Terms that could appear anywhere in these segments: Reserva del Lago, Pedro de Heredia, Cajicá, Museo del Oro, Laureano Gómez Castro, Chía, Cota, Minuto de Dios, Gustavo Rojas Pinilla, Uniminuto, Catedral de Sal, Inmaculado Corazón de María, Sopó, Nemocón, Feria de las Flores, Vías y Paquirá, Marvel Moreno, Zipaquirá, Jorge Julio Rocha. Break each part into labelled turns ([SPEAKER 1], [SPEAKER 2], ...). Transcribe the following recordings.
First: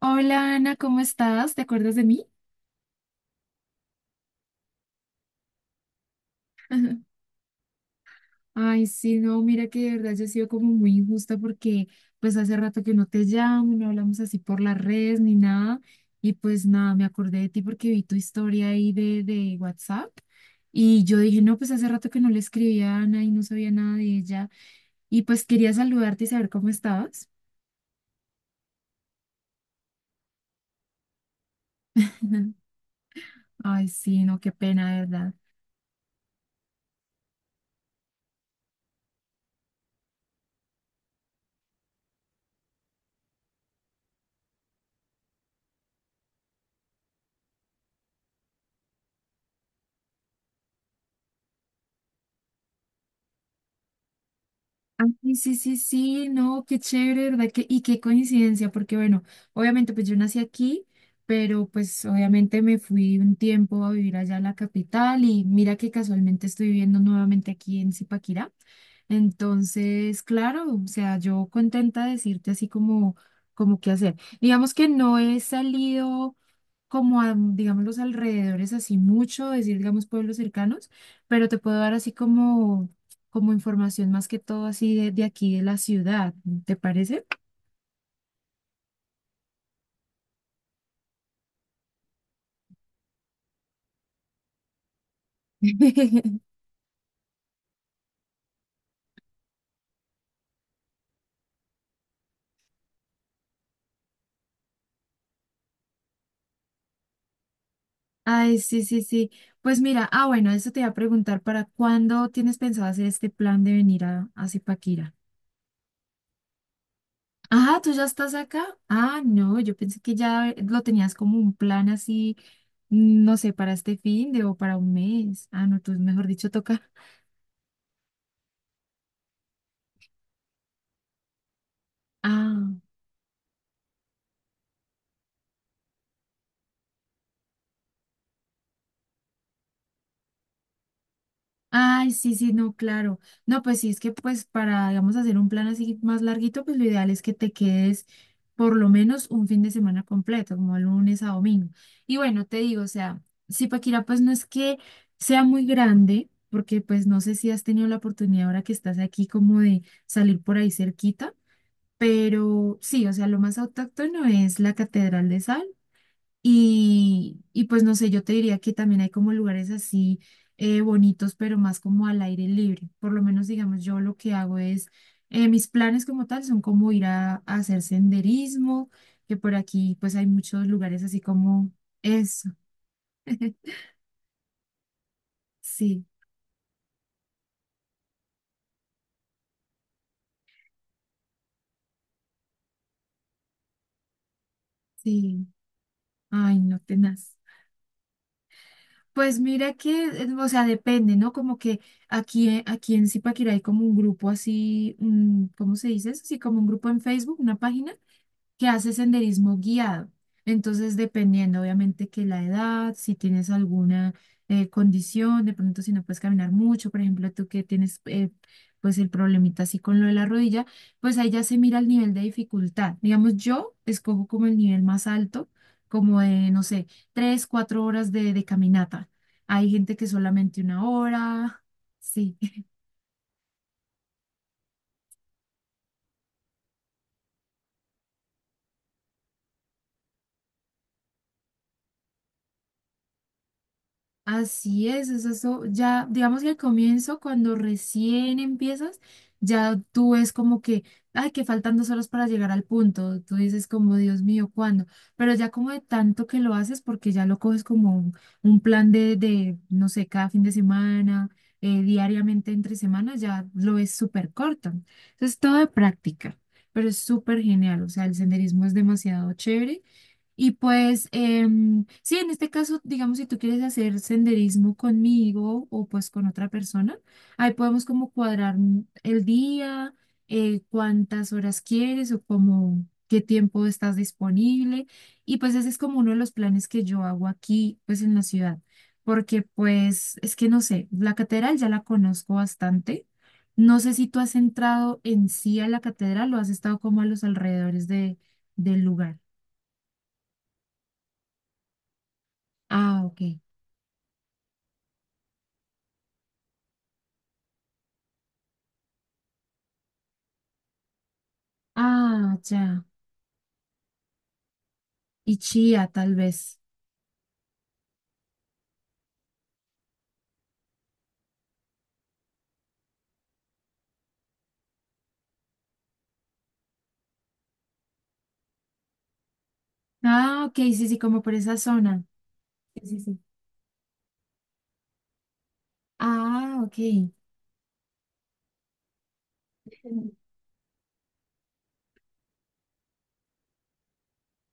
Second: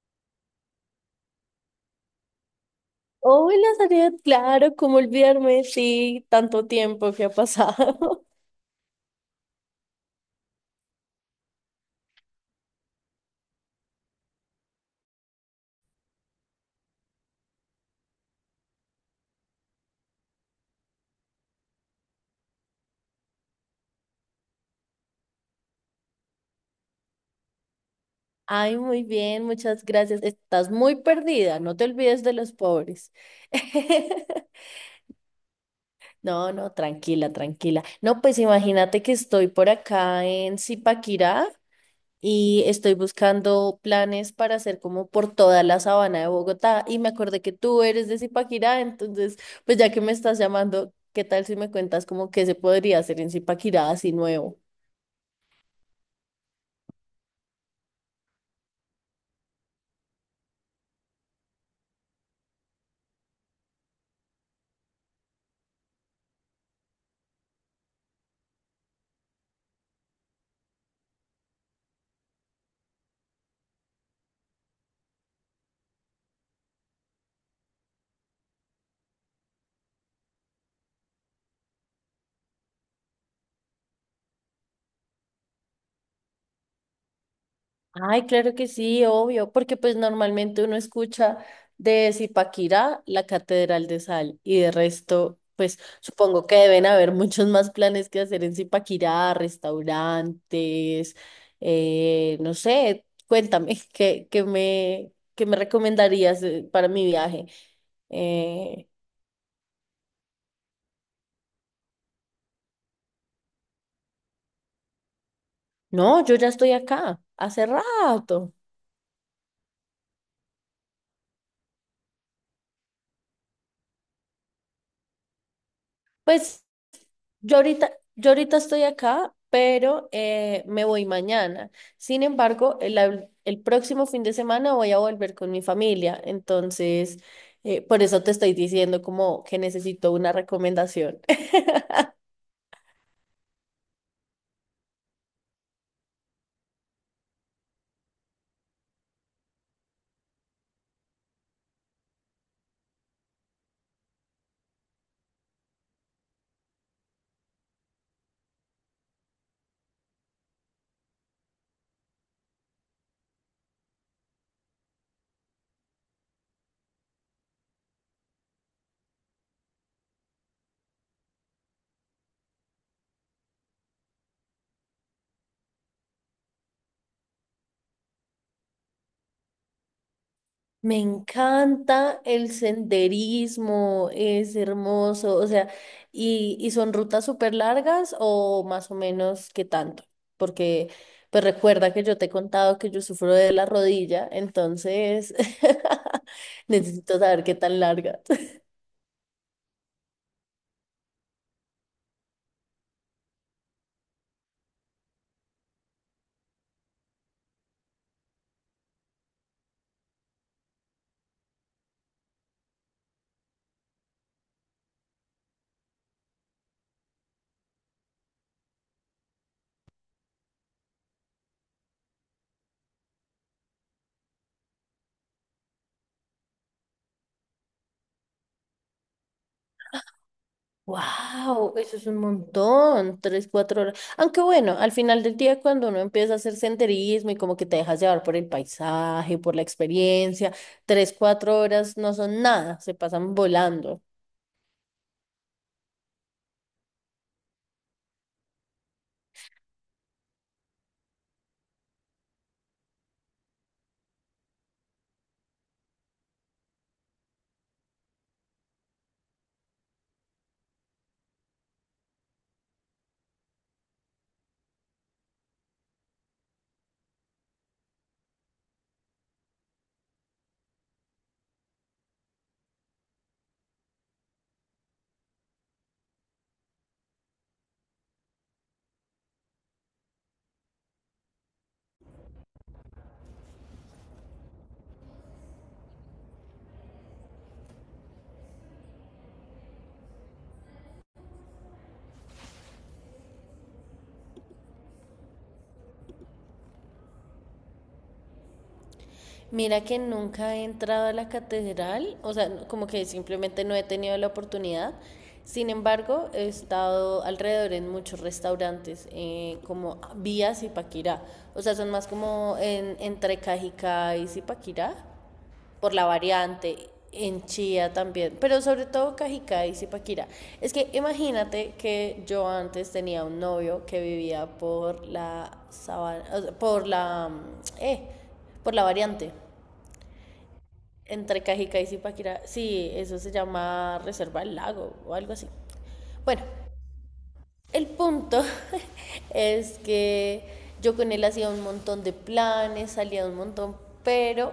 [SPEAKER 1] Hola, Ana, ¿cómo estás? ¿Te acuerdas de mí?
[SPEAKER 2] Hola, Zaret, claro, cómo olvidarme, sí, tanto tiempo que ha pasado.
[SPEAKER 1] Ay, sí, no, mira que de verdad yo he sido como muy injusta porque pues hace rato que no te llamo, no hablamos así por las redes ni nada. Y pues nada, me acordé de ti porque vi tu historia ahí de WhatsApp, y yo dije, no, pues hace rato que no le escribía a Ana y no sabía nada de ella, y pues quería saludarte y saber cómo estabas.
[SPEAKER 2] Ay, muy bien, muchas gracias. Estás muy perdida, no te olvides de los pobres.
[SPEAKER 1] Ay, sí, no, qué pena, de verdad.
[SPEAKER 2] No, no, tranquila, tranquila. No, pues imagínate que estoy por acá en Zipaquirá y estoy buscando planes para hacer como por toda la sabana de Bogotá y me acordé que tú eres de Zipaquirá, entonces, pues ya que me estás llamando, ¿qué tal si me cuentas como qué se podría hacer en Zipaquirá así nuevo?
[SPEAKER 1] Ah, sí, sí, sí, sí, no, qué chévere, ¿verdad? Que y qué coincidencia, porque bueno, obviamente pues yo nací aquí, pero pues obviamente me fui un tiempo a vivir allá a la capital, y mira que casualmente estoy viviendo nuevamente aquí en Zipaquirá. Entonces, claro, o sea, yo contenta de decirte así como qué hacer. Digamos que no he salido como a, digamos, los alrededores así mucho, decir, digamos, pueblos cercanos, pero te puedo dar así como, como información más que todo así de aquí de la ciudad, ¿te parece?
[SPEAKER 2] Ay, claro que sí, obvio, porque pues normalmente uno escucha de Zipaquirá la Catedral de Sal y de resto, pues supongo que deben haber muchos más planes que hacer en Zipaquirá, restaurantes, no sé, cuéntame, ¿qué me recomendarías para mi viaje?
[SPEAKER 1] Ay, sí,
[SPEAKER 2] Eh,
[SPEAKER 1] sí, sí. Pues mira, ah, bueno, eso te iba a preguntar, ¿para cuándo tienes pensado hacer este plan de venir a Zipaquirá?
[SPEAKER 2] no, yo ya estoy acá, hace
[SPEAKER 1] Ah, ¿tú ya estás
[SPEAKER 2] rato.
[SPEAKER 1] acá? Ah, no, yo pensé que ya lo tenías como un plan así, no sé, para este fin de o para un mes. Ah, no, tú mejor dicho,
[SPEAKER 2] Pues
[SPEAKER 1] toca.
[SPEAKER 2] yo ahorita estoy acá, pero me voy mañana. Sin
[SPEAKER 1] Ah.
[SPEAKER 2] embargo, el próximo fin de semana voy a volver con mi familia. Entonces, por eso te estoy diciendo como que necesito una recomendación.
[SPEAKER 1] Ay, sí, sí, no, claro. No, pues sí, es que pues para, digamos, hacer un plan así más larguito, pues lo ideal es que te quedes por lo menos un fin de semana completo, como de lunes a domingo. Y bueno, te digo, o sea, Zipaquirá pues no es que sea muy grande, porque pues no sé si has tenido la oportunidad ahora que estás aquí como de salir por ahí cerquita, pero sí, o sea, lo más autóctono es la Catedral de Sal, y pues no sé, yo te diría que también hay como lugares así bonitos, pero más como al aire libre. Por lo menos, digamos, yo lo que hago es, mis planes como tal son como ir a hacer senderismo, que por aquí pues hay muchos
[SPEAKER 2] Me
[SPEAKER 1] lugares así como
[SPEAKER 2] encanta
[SPEAKER 1] eso.
[SPEAKER 2] el senderismo, es hermoso, o sea,
[SPEAKER 1] Sí,
[SPEAKER 2] y son rutas súper largas o más o menos qué tanto, porque pues recuerda que yo te he contado que yo sufro de la rodilla, entonces
[SPEAKER 1] sí. Ay, no,
[SPEAKER 2] necesito
[SPEAKER 1] tenaz.
[SPEAKER 2] saber qué tan largas.
[SPEAKER 1] Pues mira que, o sea, depende, ¿no? Como que aquí en Zipaquirá hay como un grupo así, ¿cómo se dice eso? Así como un grupo en Facebook, una página que hace senderismo guiado. Entonces, dependiendo obviamente que la edad, si tienes alguna condición, de pronto si no puedes caminar mucho, por ejemplo, tú que tienes pues el problemita así con lo de la rodilla, pues ahí ya se mira el nivel de dificultad. Digamos, yo escojo como el nivel más alto, como de, no sé, 3, 4 horas de caminata. Hay gente que solamente una hora,
[SPEAKER 2] Wow, eso es un
[SPEAKER 1] sí.
[SPEAKER 2] montón, tres, cuatro horas. Aunque bueno, al final del día cuando uno empieza a hacer senderismo y como que te dejas llevar por el paisaje, por la experiencia, tres, cuatro horas no son nada, se pasan volando.
[SPEAKER 1] Así es eso, ya digamos que al comienzo, cuando recién empiezas, ya tú ves como que, ay, que faltan 2 horas para llegar al punto, tú dices como, Dios mío, ¿cuándo? Pero ya como de tanto que lo haces, porque ya lo coges como un plan de, no sé, cada fin de semana, diariamente entre semanas, ya lo ves súper corto. Entonces, todo de práctica, pero es súper genial, o sea, el senderismo es demasiado chévere, y pues, sí, en este caso, digamos, si tú quieres hacer senderismo conmigo o pues con otra persona, ahí podemos como cuadrar el día, cuántas horas quieres o como qué tiempo estás disponible. Y pues ese es como uno de los planes que yo hago aquí, pues en la ciudad, porque pues es que no sé, la catedral ya la conozco bastante. No sé si tú has entrado en sí a la catedral o has estado como a los alrededores de, del lugar.
[SPEAKER 2] Mira que nunca he entrado a la catedral, o sea, como
[SPEAKER 1] Ah,
[SPEAKER 2] que
[SPEAKER 1] ok.
[SPEAKER 2] simplemente no he tenido la oportunidad. Sin embargo, he estado alrededor en muchos restaurantes, como Vías y Paquirá. O sea, son más
[SPEAKER 1] Ah,
[SPEAKER 2] como
[SPEAKER 1] ya.
[SPEAKER 2] entre Cajicá y Zipaquirá
[SPEAKER 1] Y Chía,
[SPEAKER 2] por la
[SPEAKER 1] tal vez.
[SPEAKER 2] variante, en Chía también, pero sobre todo Cajicá y Zipaquirá. Es que imagínate que yo antes tenía un novio que vivía por la sabana, por la mm, eh, por la variante
[SPEAKER 1] Ah, ok, sí, sí, como por
[SPEAKER 2] entre
[SPEAKER 1] esa
[SPEAKER 2] Cajicá y
[SPEAKER 1] zona.
[SPEAKER 2] Zipaquirá.
[SPEAKER 1] Sí,
[SPEAKER 2] Sí,
[SPEAKER 1] sí,
[SPEAKER 2] eso
[SPEAKER 1] sí.
[SPEAKER 2] se llama Reserva del Lago o algo así. Bueno,
[SPEAKER 1] Ah, ok.
[SPEAKER 2] el punto es que yo con él hacía un montón de planes, salía un montón, pero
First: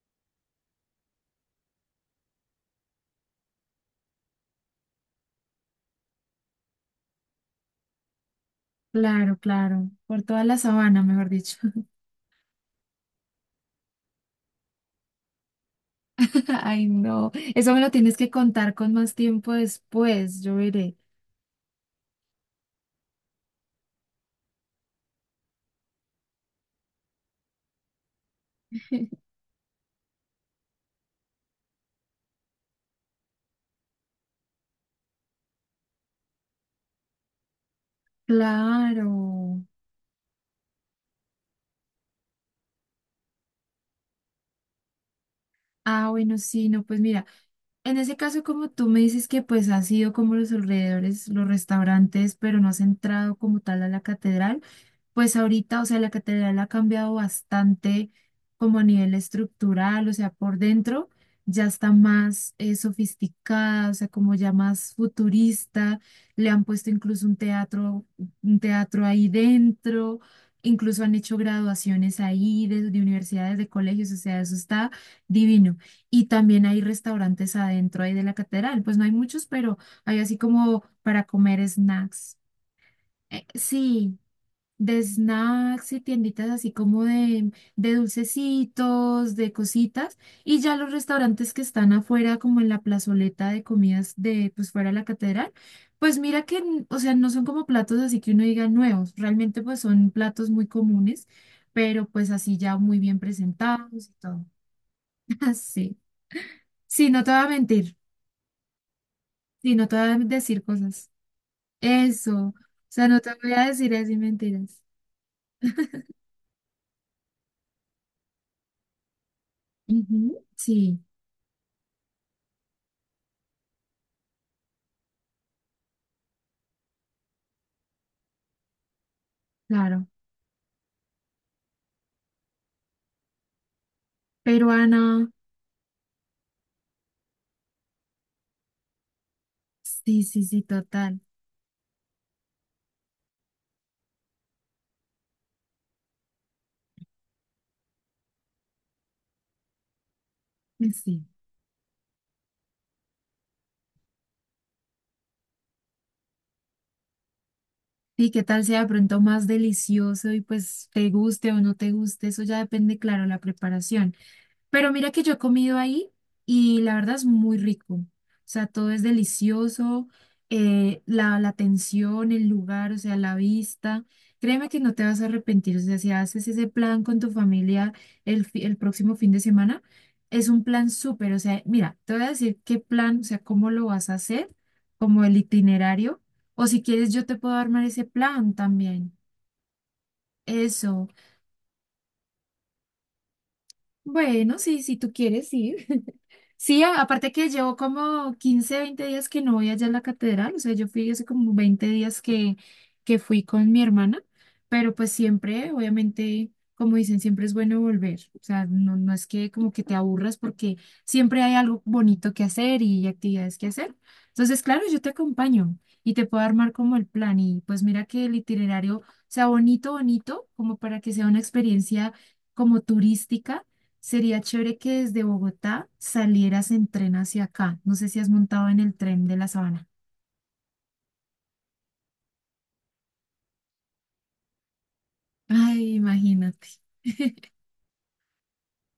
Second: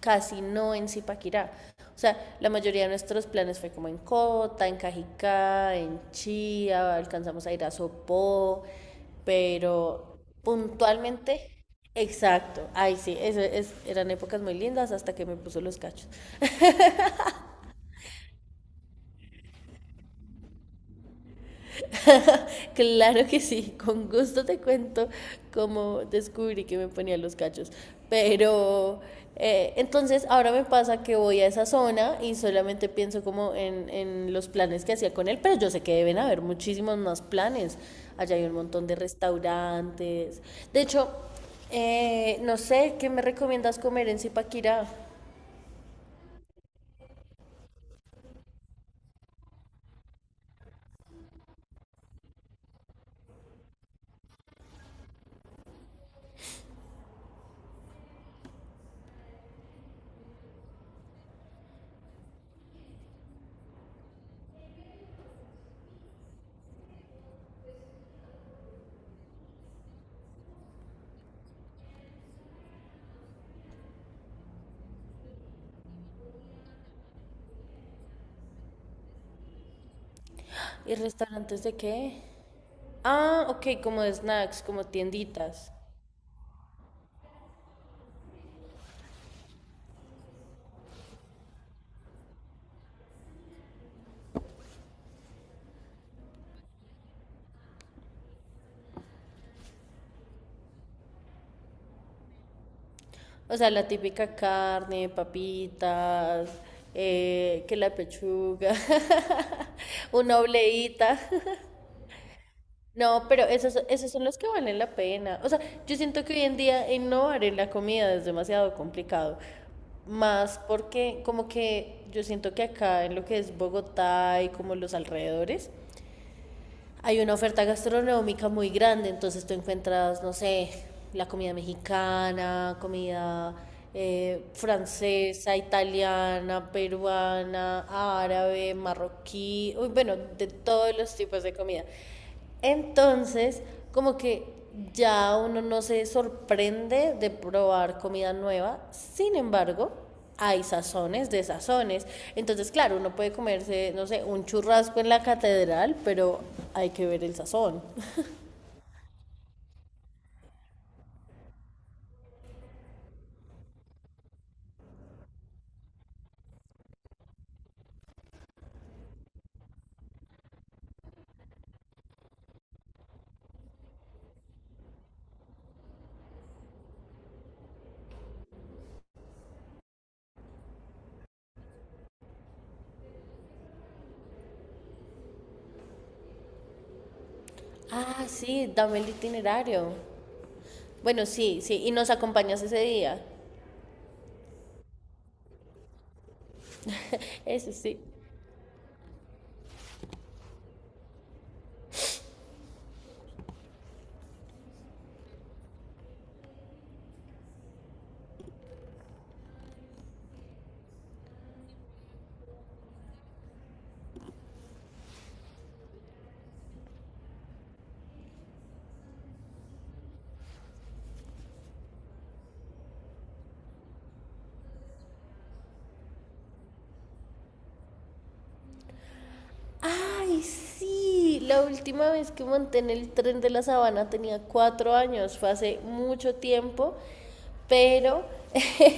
[SPEAKER 2] casi no en Zipaquirá. O sea, la mayoría de nuestros planes fue como en Cota, en Cajicá, en Chía, alcanzamos a ir a Sopó,
[SPEAKER 1] Claro, claro.
[SPEAKER 2] pero
[SPEAKER 1] Por toda la sabana, mejor
[SPEAKER 2] puntualmente,
[SPEAKER 1] dicho.
[SPEAKER 2] exacto, ay sí, eran épocas muy lindas hasta que me puso los cachos.
[SPEAKER 1] Ay, no. Eso me lo tienes que contar con más tiempo después, yo veré.
[SPEAKER 2] Claro que sí, con gusto te cuento cómo descubrí que me ponía los cachos. Pero entonces ahora me pasa que voy a esa zona y solamente pienso como en los planes que hacía con él, pero yo sé que deben haber muchísimos más planes. Allá hay un montón de
[SPEAKER 1] Claro.
[SPEAKER 2] restaurantes. De hecho, no sé, ¿qué me recomiendas comer en Zipaquirá?
[SPEAKER 1] Ah, bueno, sí, no, pues mira, en ese caso, como tú me dices que pues has ido como los alrededores, los restaurantes, pero no has entrado como tal a la catedral, pues ahorita, o sea, la catedral ha cambiado bastante como a nivel estructural, o sea, por dentro ya está más sofisticada, o sea, como ya más futurista. Le han puesto incluso un teatro ahí dentro. Incluso han hecho graduaciones ahí de universidades, de colegios, o sea, eso está divino. Y también hay restaurantes adentro ahí de la catedral. Pues no hay muchos, pero hay así como
[SPEAKER 2] ¿Y
[SPEAKER 1] para
[SPEAKER 2] restaurantes
[SPEAKER 1] comer
[SPEAKER 2] de qué?
[SPEAKER 1] snacks. Eh,
[SPEAKER 2] Ah, ok, como de
[SPEAKER 1] sí,
[SPEAKER 2] snacks, como
[SPEAKER 1] de
[SPEAKER 2] tienditas.
[SPEAKER 1] snacks y tienditas así como de dulcecitos, de cositas. Y ya los restaurantes que están afuera, como en la plazoleta de comidas de, pues fuera de la catedral, pues mira que, o sea, no son como platos así que uno diga nuevos. Realmente pues son platos muy comunes, pero pues así ya muy bien
[SPEAKER 2] O sea, la
[SPEAKER 1] presentados y
[SPEAKER 2] típica
[SPEAKER 1] todo.
[SPEAKER 2] carne,
[SPEAKER 1] Así.
[SPEAKER 2] papitas,
[SPEAKER 1] Sí, no te voy a
[SPEAKER 2] que la
[SPEAKER 1] mentir.
[SPEAKER 2] pechuga,
[SPEAKER 1] Sí, no te voy a
[SPEAKER 2] una
[SPEAKER 1] decir cosas.
[SPEAKER 2] obleíta.
[SPEAKER 1] Eso. O sea, no
[SPEAKER 2] No,
[SPEAKER 1] te
[SPEAKER 2] pero
[SPEAKER 1] voy a
[SPEAKER 2] esos,
[SPEAKER 1] decir
[SPEAKER 2] esos
[SPEAKER 1] así
[SPEAKER 2] son los que valen
[SPEAKER 1] mentiras.
[SPEAKER 2] la pena. O sea, yo siento que hoy en día innovar en la comida es demasiado complicado.
[SPEAKER 1] Ujú,
[SPEAKER 2] Más
[SPEAKER 1] sí,
[SPEAKER 2] porque como que yo siento que acá en lo que es Bogotá y como los alrededores, hay una oferta gastronómica muy grande, entonces tú
[SPEAKER 1] claro.
[SPEAKER 2] encuentras, no sé, la comida mexicana, comida
[SPEAKER 1] Peruana.
[SPEAKER 2] francesa, italiana, peruana, árabe, marroquí, uy, bueno,
[SPEAKER 1] Sí, sí,
[SPEAKER 2] de
[SPEAKER 1] sí,
[SPEAKER 2] todos los
[SPEAKER 1] total.
[SPEAKER 2] tipos de comida. Entonces, como que ya uno no se sorprende de probar comida nueva. Sin embargo, hay
[SPEAKER 1] Sí.
[SPEAKER 2] sazones de sazones. Entonces, claro, uno puede comerse, no sé, un churrasco en la catedral, pero hay que ver el sazón.
[SPEAKER 1] Y qué tal sea de pronto más delicioso y pues te guste o no te guste, eso ya depende, claro, la preparación. Pero mira que yo he comido ahí y la verdad es muy rico. O sea, todo es delicioso, la atención, el lugar, o sea, la vista. Créeme que no te vas a arrepentir. O sea, si haces ese plan con tu familia el próximo fin de semana, es un plan súper. O sea, mira, te voy a decir qué plan, o sea, cómo lo vas a hacer, como el itinerario. O si quieres, yo te puedo armar ese
[SPEAKER 2] Ah,
[SPEAKER 1] plan
[SPEAKER 2] sí, dame el
[SPEAKER 1] también.
[SPEAKER 2] itinerario.
[SPEAKER 1] Eso.
[SPEAKER 2] Bueno, sí, sí, y nos acompañas ese día.
[SPEAKER 1] Bueno, sí, si tú quieres, sí. Sí, aparte que
[SPEAKER 2] Eso
[SPEAKER 1] llevo
[SPEAKER 2] sí.
[SPEAKER 1] como 15, 20 días que no voy allá a la catedral, o sea, yo fui hace como 20 días que fui con mi hermana, pero pues siempre, obviamente, como dicen, siempre es bueno volver, o sea, no, no es que como que te aburras porque siempre hay algo bonito que hacer y actividades que hacer. Entonces, claro, yo te acompaño y te puedo armar como el plan y pues mira que el itinerario sea bonito, bonito, como para que sea una experiencia como turística. Sería chévere que desde Bogotá salieras en tren hacia acá. No sé si has montado en el tren de la Sabana.
[SPEAKER 2] Ay, sí, la última vez que monté en el tren de la sabana tenía 4 años, fue hace
[SPEAKER 1] Ay,
[SPEAKER 2] mucho
[SPEAKER 1] imagínate.
[SPEAKER 2] tiempo, pero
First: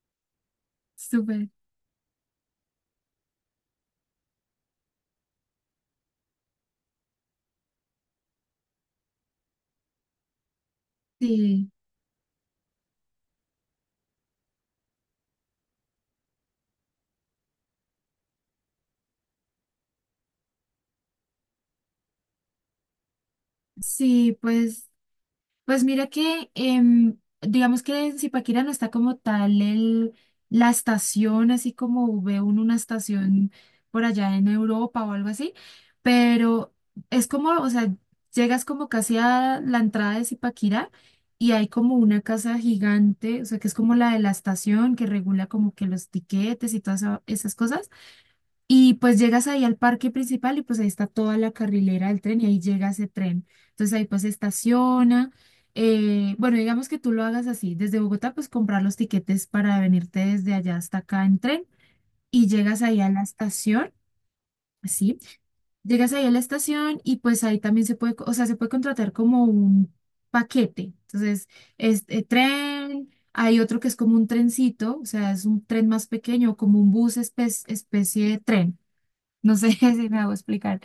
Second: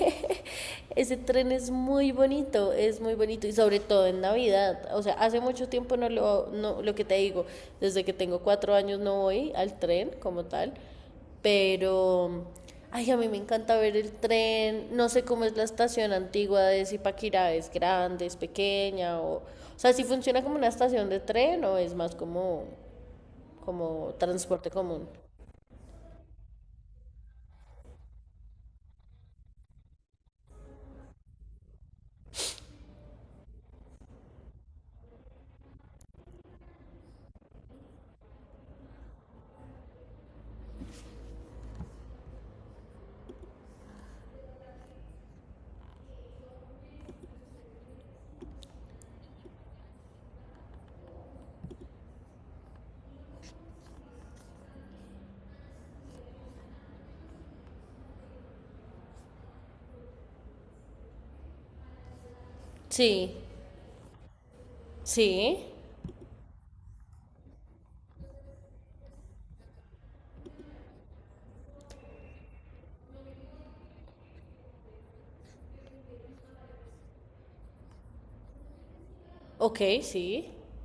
[SPEAKER 2] ese
[SPEAKER 1] Súper.
[SPEAKER 2] tren es muy bonito y sobre todo en Navidad, o sea, hace mucho tiempo no, lo que te digo, desde que tengo 4 años no voy al tren como tal,
[SPEAKER 1] Sí,
[SPEAKER 2] pero Ay, a mí me encanta ver el tren. No sé cómo es la estación antigua de Zipaquirá, es grande, es pequeña, o sea, si funciona como una estación de tren o es más como
[SPEAKER 1] sí,
[SPEAKER 2] transporte
[SPEAKER 1] pues
[SPEAKER 2] común.
[SPEAKER 1] Pues mira que, digamos que en Zipaquirá no está como tal el, la estación, así como ve uno una estación por allá en Europa o algo así, pero es como, o sea, llegas como casi a la entrada de Zipaquirá y hay como una casa gigante, o sea, que es como la de la estación que regula como que los tiquetes y todas esas cosas. Y pues llegas ahí al parque principal y pues ahí está toda la carrilera del tren y ahí llega ese tren. Entonces ahí pues estaciona. Bueno, digamos que tú lo hagas así. Desde Bogotá pues comprar los tiquetes para venirte desde allá hasta acá en tren y llegas ahí a la
[SPEAKER 2] Sí,
[SPEAKER 1] estación. Así.
[SPEAKER 2] sí,
[SPEAKER 1] Llegas ahí a la estación y pues ahí también se puede, o sea, se puede contratar como un paquete. Entonces, este tren, hay otro que es como un trencito, o sea, es un tren más pequeño, como un bus especie de tren. No sé
[SPEAKER 2] ok,
[SPEAKER 1] si me hago
[SPEAKER 2] sí.
[SPEAKER 1] explicar.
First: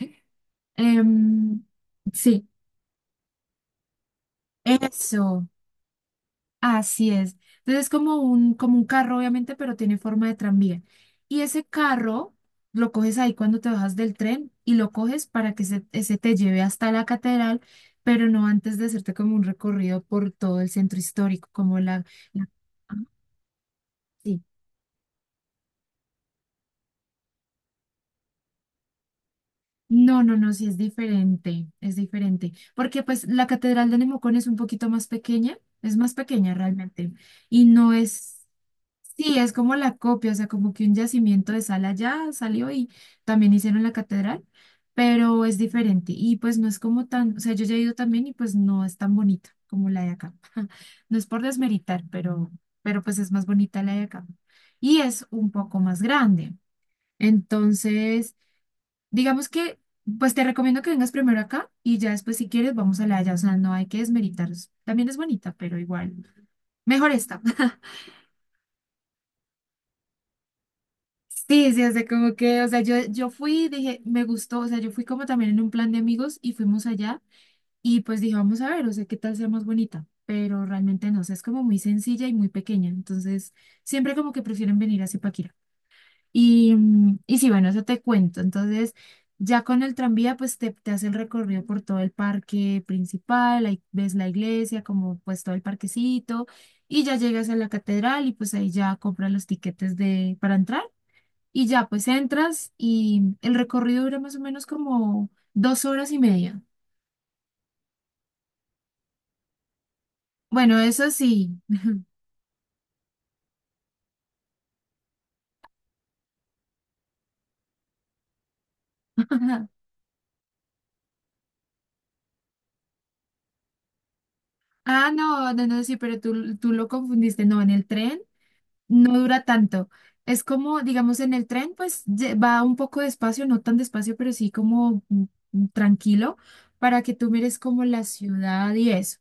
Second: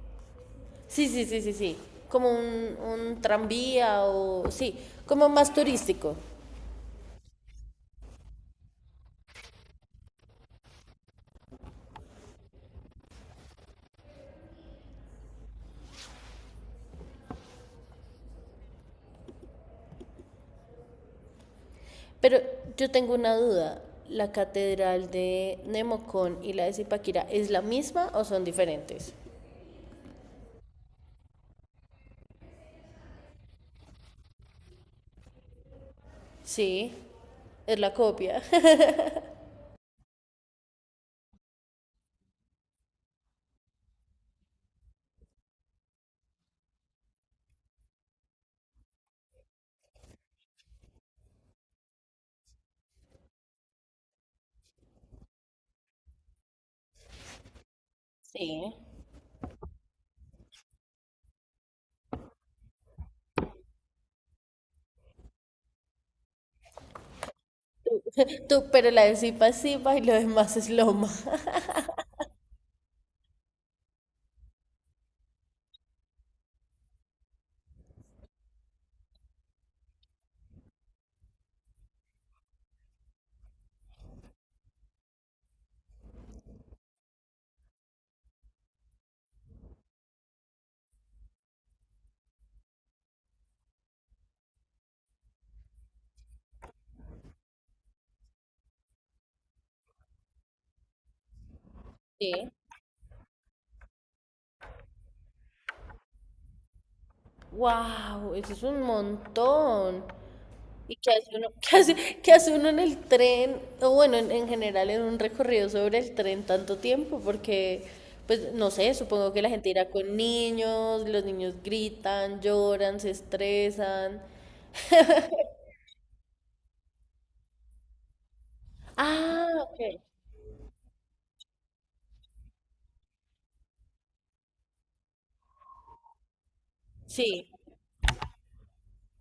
[SPEAKER 2] Sí, sí, sí, sí,
[SPEAKER 1] Em,
[SPEAKER 2] sí. Como
[SPEAKER 1] sí,
[SPEAKER 2] un tranvía o sí, como
[SPEAKER 1] eso,
[SPEAKER 2] más turístico.
[SPEAKER 1] así es. Entonces es como un, carro, obviamente, pero tiene forma de tranvía. Y ese carro lo coges ahí cuando te bajas del tren y lo coges para que se, ese te lleve hasta la catedral, pero no antes de hacerte como un recorrido por todo el centro histórico, como la...
[SPEAKER 2] Pero
[SPEAKER 1] la-
[SPEAKER 2] yo
[SPEAKER 1] ah,
[SPEAKER 2] tengo una duda. ¿La
[SPEAKER 1] sí.
[SPEAKER 2] catedral de Nemocón y la de Zipaquirá es la misma o son diferentes?
[SPEAKER 1] No, no, no, sí es diferente, porque pues la Catedral de Nemocón es un poquito más pequeña, es más pequeña
[SPEAKER 2] Sí,
[SPEAKER 1] realmente, y
[SPEAKER 2] es
[SPEAKER 1] no
[SPEAKER 2] la copia.
[SPEAKER 1] es, sí, es como la copia, o sea, como que un yacimiento de sal allá salió y también hicieron la catedral, pero es diferente, y pues no es como tan, o sea, yo ya he ido también y pues no es tan bonita como la de acá, no es por desmeritar, pero pues es más bonita la de acá, y es un poco más grande. Entonces,
[SPEAKER 2] Sí,
[SPEAKER 1] digamos que, pues te recomiendo que vengas primero acá y ya después si quieres vamos a la de allá, o sea, no hay que desmeritar. También es bonita, pero igual, mejor esta.
[SPEAKER 2] tú, pero la de Zipa es Zipa y lo demás es Loma.
[SPEAKER 1] Sí, sí, o sea, como que, o sea, yo fui, dije, me gustó, o sea, yo fui como también en un plan de amigos y fuimos allá, y pues dije, vamos a ver, o sea, qué tal sea más bonita, pero realmente no, o sea, es como muy sencilla y muy pequeña, entonces siempre como que prefieren venir a Zipaquirá. Y sí, bueno, eso te cuento. Entonces, ya con el tranvía, pues te hace el recorrido por todo el parque principal, ahí ves la iglesia, como pues todo el parquecito, y ya llegas a la catedral y pues ahí ya compras los tiquetes de, para entrar y ya pues
[SPEAKER 2] sí.
[SPEAKER 1] entras y el recorrido dura más o menos como 2 horas y media.
[SPEAKER 2] ¡Wow! Eso es un montón.
[SPEAKER 1] Bueno,
[SPEAKER 2] ¿Y
[SPEAKER 1] eso
[SPEAKER 2] qué hace uno?
[SPEAKER 1] sí.
[SPEAKER 2] ¿Qué hace uno en el tren? O bueno, en general en un recorrido sobre el tren tanto tiempo, porque, pues, no sé, supongo que la gente irá con niños, los niños gritan, lloran, se estresan.
[SPEAKER 1] Ah, no, no, no, sí, pero tú lo confundiste. No, en el tren no dura
[SPEAKER 2] Ah, ok.
[SPEAKER 1] tanto. Es como, digamos, en el tren, pues va un poco despacio, no tan despacio, pero sí como tranquilo, para que tú
[SPEAKER 2] Sí.
[SPEAKER 1] mires como la ciudad y eso.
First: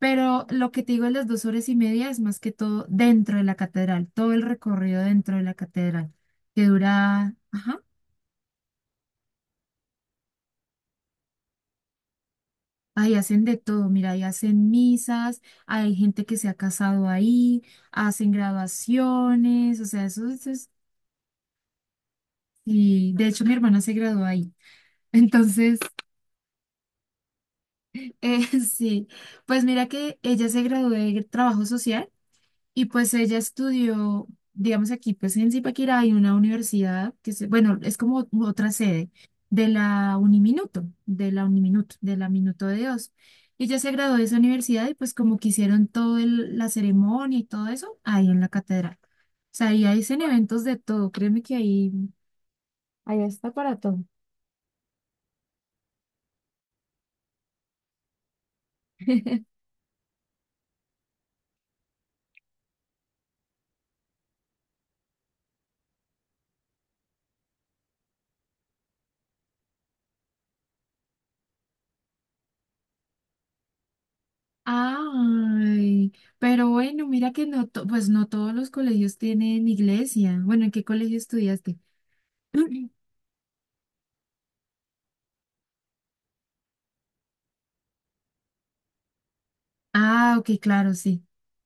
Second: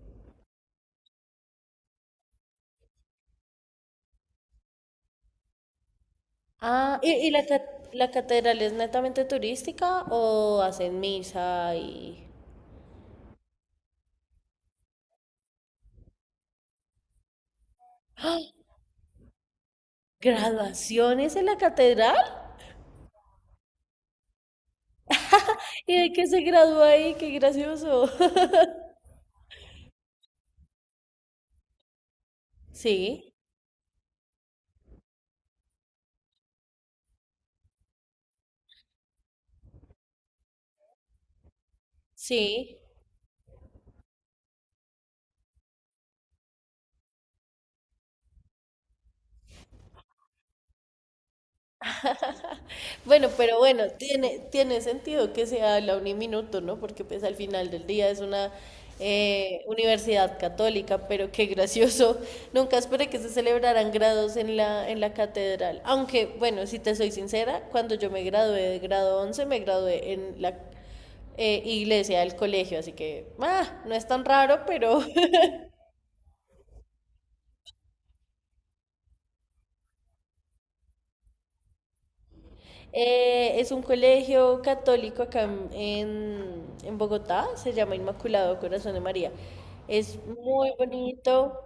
[SPEAKER 1] Pero lo que te digo de las 2 horas y media es más que todo dentro de la catedral, todo el recorrido dentro de la catedral, que
[SPEAKER 2] Ah, ¿y
[SPEAKER 1] dura,
[SPEAKER 2] la, ca-
[SPEAKER 1] ajá,
[SPEAKER 2] la catedral es netamente turística o hacen misa y...
[SPEAKER 1] ahí hacen de todo, mira, ahí hacen misas, hay gente que se ha casado ahí, hacen
[SPEAKER 2] ¡Ah!
[SPEAKER 1] graduaciones, o sea, eso es,
[SPEAKER 2] ¿Graduaciones en la catedral?
[SPEAKER 1] y de hecho mi hermana se graduó ahí. Entonces,
[SPEAKER 2] ¿Y de qué se graduó ahí? ¡Qué gracioso!
[SPEAKER 1] Sí, pues mira que ella se graduó de trabajo social y pues
[SPEAKER 2] Sí,
[SPEAKER 1] ella estudió, digamos aquí, pues en Zipaquirá hay una universidad que se, bueno, es como otra sede de la Uniminuto, de la Minuto de
[SPEAKER 2] sí.
[SPEAKER 1] Dios. Y ella se graduó de esa universidad y pues como que hicieron toda la ceremonia y todo eso ahí en la catedral. O sea, ahí hacen eventos de todo, créeme que ahí
[SPEAKER 2] Bueno,
[SPEAKER 1] está
[SPEAKER 2] pero
[SPEAKER 1] para
[SPEAKER 2] bueno,
[SPEAKER 1] todo.
[SPEAKER 2] tiene sentido que sea la Uniminuto, ¿no? Porque pues al final del día es una universidad católica, pero qué gracioso. Nunca esperé que se celebraran grados en la catedral. Aunque, bueno, si te soy sincera, cuando yo me gradué de grado 11, me gradué en la iglesia del colegio, así que, ah, no es tan raro, pero
[SPEAKER 1] Ay, pero bueno, mira que no, pues no todos los colegios tienen iglesia. Bueno, ¿en qué colegio estudiaste?
[SPEAKER 2] Es un colegio católico acá en Bogotá, se llama Inmaculado Corazón de María. Es
[SPEAKER 1] Ah, ok,
[SPEAKER 2] muy
[SPEAKER 1] claro, sí.
[SPEAKER 2] bonito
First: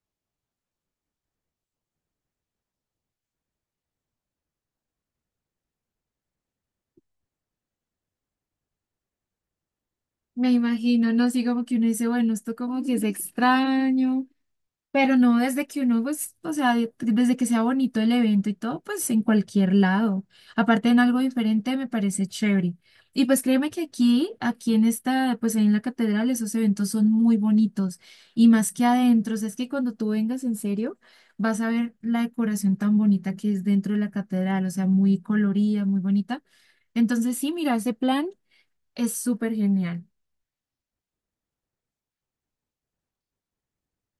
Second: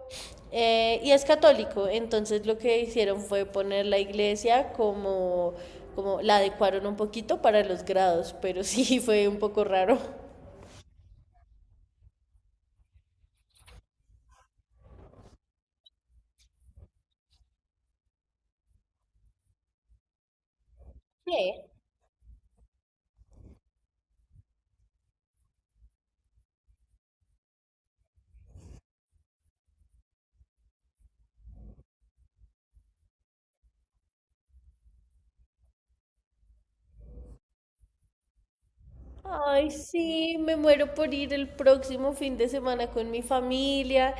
[SPEAKER 2] y es católico, entonces lo que hicieron fue poner la iglesia como, como la adecuaron un poquito para los grados, pero sí fue un poco raro.
[SPEAKER 1] Me imagino, no, sí, como que uno dice, bueno, esto como que es extraño, pero no desde que uno, pues, o sea, desde que sea bonito el evento y todo, pues en cualquier lado. Aparte en algo
[SPEAKER 2] ¿Qué?
[SPEAKER 1] diferente me parece chévere. Y pues créeme que aquí, en esta, pues ahí en la catedral, esos eventos son muy bonitos. Y más que adentro, o sea, es que cuando tú vengas en serio, vas a ver la decoración tan bonita que es dentro de la catedral, o sea, muy colorida, muy bonita. Entonces sí, mira, ese plan es súper
[SPEAKER 2] Ay,
[SPEAKER 1] genial.
[SPEAKER 2] sí, me muero por ir el próximo fin de semana con mi familia.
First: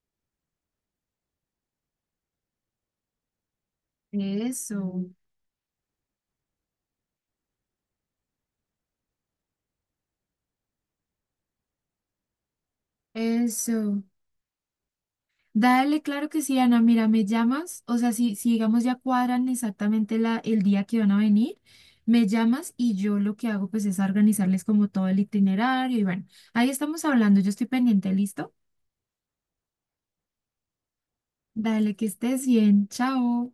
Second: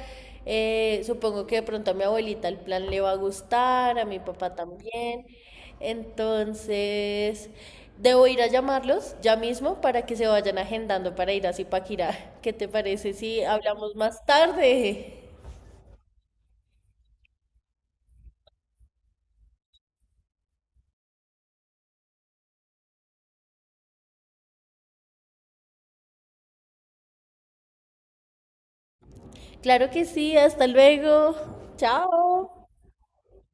[SPEAKER 2] Supongo que de pronto a mi abuelita el plan le va a gustar, a mi papá
[SPEAKER 1] Eso,
[SPEAKER 2] también. Entonces, debo ir a llamarlos ya mismo para que se vayan agendando para ir a Zipaquirá. ¿Qué te parece si hablamos
[SPEAKER 1] eso.
[SPEAKER 2] más tarde?
[SPEAKER 1] Dale, claro que sí, Ana. Mira, me llamas, o sea, si digamos ya cuadran exactamente la, el día que van a venir, me llamas y yo lo que hago pues es organizarles como todo el itinerario y bueno, ahí estamos hablando, yo estoy pendiente, ¿listo?
[SPEAKER 2] Claro que sí, hasta luego.
[SPEAKER 1] Dale, que estés
[SPEAKER 2] Chao.
[SPEAKER 1] bien, chao.